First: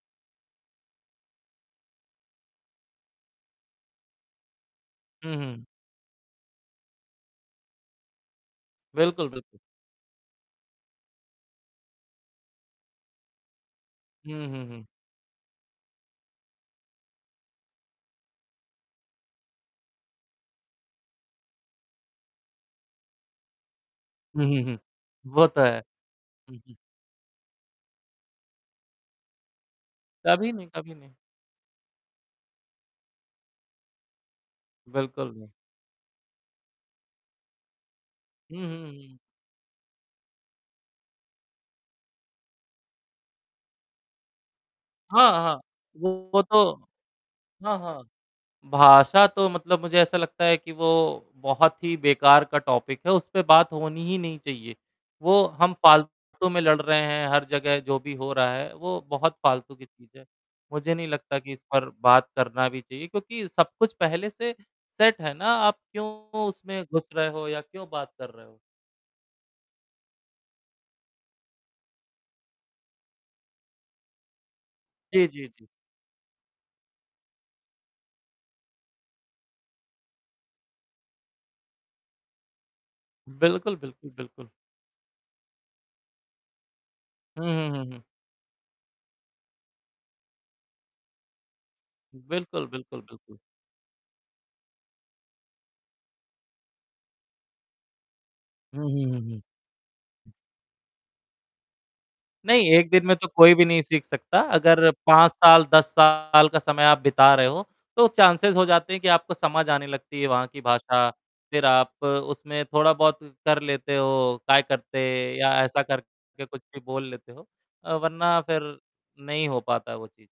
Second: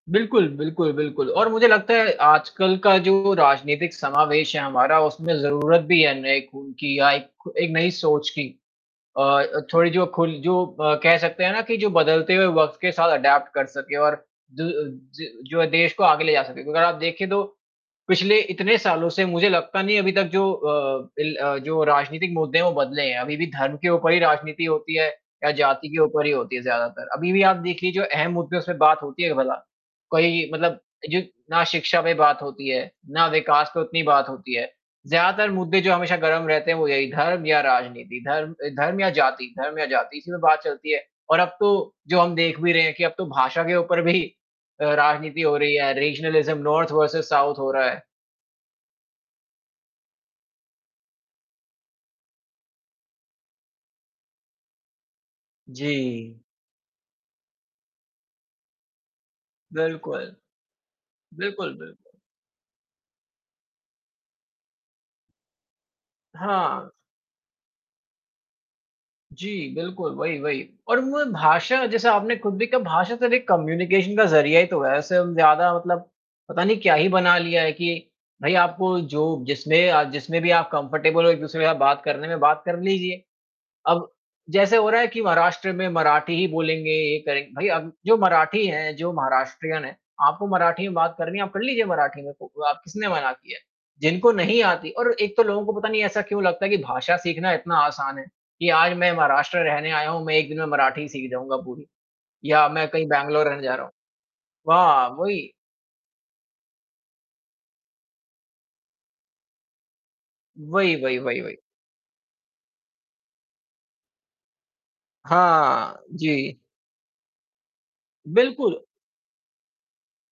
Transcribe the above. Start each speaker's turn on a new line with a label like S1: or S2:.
S1: बिल्कुल, बिल्कुल, बिल्कुल और मुझे लगता है, आजकल का जो राजनीतिक समावेश है हमारा उसमें
S2: हुँ, हुँ।
S1: ज़रूरत भी है नए खून की या एक एक नई सोच की। अ
S2: बिल्कुल, बिल्कुल।
S1: अ, थोड़ी जो खुल जो अ, कह सकते हैं ना कि जो बदलते हुए वक़्त के साथ एडॉप्ट कर सके और
S2: हुँ,
S1: दु
S2: हुँ,
S1: अ,
S2: हुँ।
S1: ज जो देश को आगे ले जा सके, अगर आप देखिए तो, पिछले इतने सालों से मुझे लगता नहीं अभी तक जो अ, बिल अ, जो राजनीतिक मुद्दे हैं वो बदले हैं, अभी भी धर्म के ऊपर ही
S2: हुँ, हुँ,
S1: राजनीति
S2: हुँ,
S1: होती है
S2: वो
S1: या
S2: तो है।
S1: जाति के ऊपर ही होती
S2: हुँ,
S1: है
S2: हुँ।
S1: ज़्यादातर। अभी भी आप देख लीजिए जो अहम मुद्दे हैं उसमें बात होती है क्या भला? कोई
S2: कभी नहीं
S1: मतलब
S2: कभी नहीं।
S1: जो ना शिक्षा पे बात होती है, ना विकास पे उतनी बात होती है,
S2: बिल्कुल,
S1: ज़्यादातर
S2: जी।
S1: मुद्दे जो हमेशा गरम रहते हैं वो यही धर्म या राजनीति, धर्म
S2: हुँ,
S1: अ,
S2: हुँ,
S1: धर्म या
S2: हुँ।
S1: जाति धर्म या जाति इसी में बात चलती है। और अब तो जो हम देख भी रहे हैं कि अब तो भाषा के ऊपर भी अ,
S2: हाँ,
S1: राजनीति हो
S2: हाँ।
S1: रही है
S2: वो
S1: रीजनलिज़्म
S2: तो
S1: नॉर्थ वर्सेस साउथ हो
S2: हाँ,
S1: रहा है।
S2: हाँ। भाषा तो मतलब मुझे ऐसा लगता है कि वो बहुत ही बेकार का टॉपिक है, उस पे बात होनी ही नहीं चाहिए। वो हम
S1: जी।
S2: फालतू में लड़ रहे हैं, हर जगह जो भी हो रहा है, वो बहुत फालतू की चीज़ है।
S1: बिल्कुल।
S2: मुझे नहीं लगता कि इस
S1: बिल्कुल,
S2: पर
S1: बिल्कुल।
S2: बात करना भी चाहिए क्योंकि सब कुछ पहले से सेट है ना आप क्यों उसमें
S1: हाँ।
S2: घुस रहे हो या क्यों बात कर रहे हो?
S1: जी, बिल्कुल, वही, वही और म भाषा जैसे आपने खुद भी कहा भाषा तो एक कम्युनिकेशन का ज़रिया ही तो है, ऐसे
S2: जी,
S1: हम
S2: जी, जी।
S1: ज़्यादा मतलब, पता नहीं क्या ही बना लिया है कि भाई आपको जो जिसमें अ, जिसमें भी आप कम्फर्टेबल हो एक-दूसरे का बात करने में बात कर लीजिए।
S2: बिल्कुल, बिल्कुल,
S1: अब,
S2: बिल्कुल।
S1: जैसे हो रहा है कि महाराष्ट्र में मराठी ही बोलेंगे ये
S2: हुँ,
S1: करेंगे भाई
S2: हुँ, हुँ,
S1: अब
S2: हुँ।
S1: जो मराठी हैं जो महाराष्ट्रियन हैं, आपको मराठी में बात करनी है आप कर लीजिए मराठी में को
S2: बिल्कुल,
S1: आप
S2: बिल्कुल,
S1: किसने मना
S2: बिल्कुल।
S1: किया है? जिनको नहीं आती और एक तो लोगों को पता नहीं ऐसा क्यों लगता है कि भाषा सीखना इतना आसान है, कि
S2: हुँ,
S1: आज
S2: हुँ,
S1: मैं
S2: हुँ, हुँ।
S1: महाराष्ट्र रहने आया हूँ मैं 1 दिन में मराठी सीख जाऊँगा पूरी या
S2: नहीं
S1: मैं
S2: 1 दिन
S1: कहीं
S2: में तो
S1: बैंगलोर
S2: कोई
S1: रहने
S2: भी
S1: जा
S2: नहीं
S1: रहा
S2: सीख सकता
S1: हूँ।
S2: अगर
S1: हाँ,
S2: 5
S1: वही।
S2: साल, 10 साल का समय आप बिता रहे हो, तो चांसेस हो जाते हैं कि आपको समझ आने लगती है वहाँ की
S1: वही,
S2: भाषा,
S1: वही, वही, वही।
S2: फिर आप उसमें थोड़ा बहुत कर लेते हो, काय करते या ऐसा
S1: हाँ,
S2: करके
S1: जी।
S2: कुछ भी बोल लेते हो अ, वरना फिर
S1: बिल्कुल।
S2: नहीं हो पाता वो चीज़।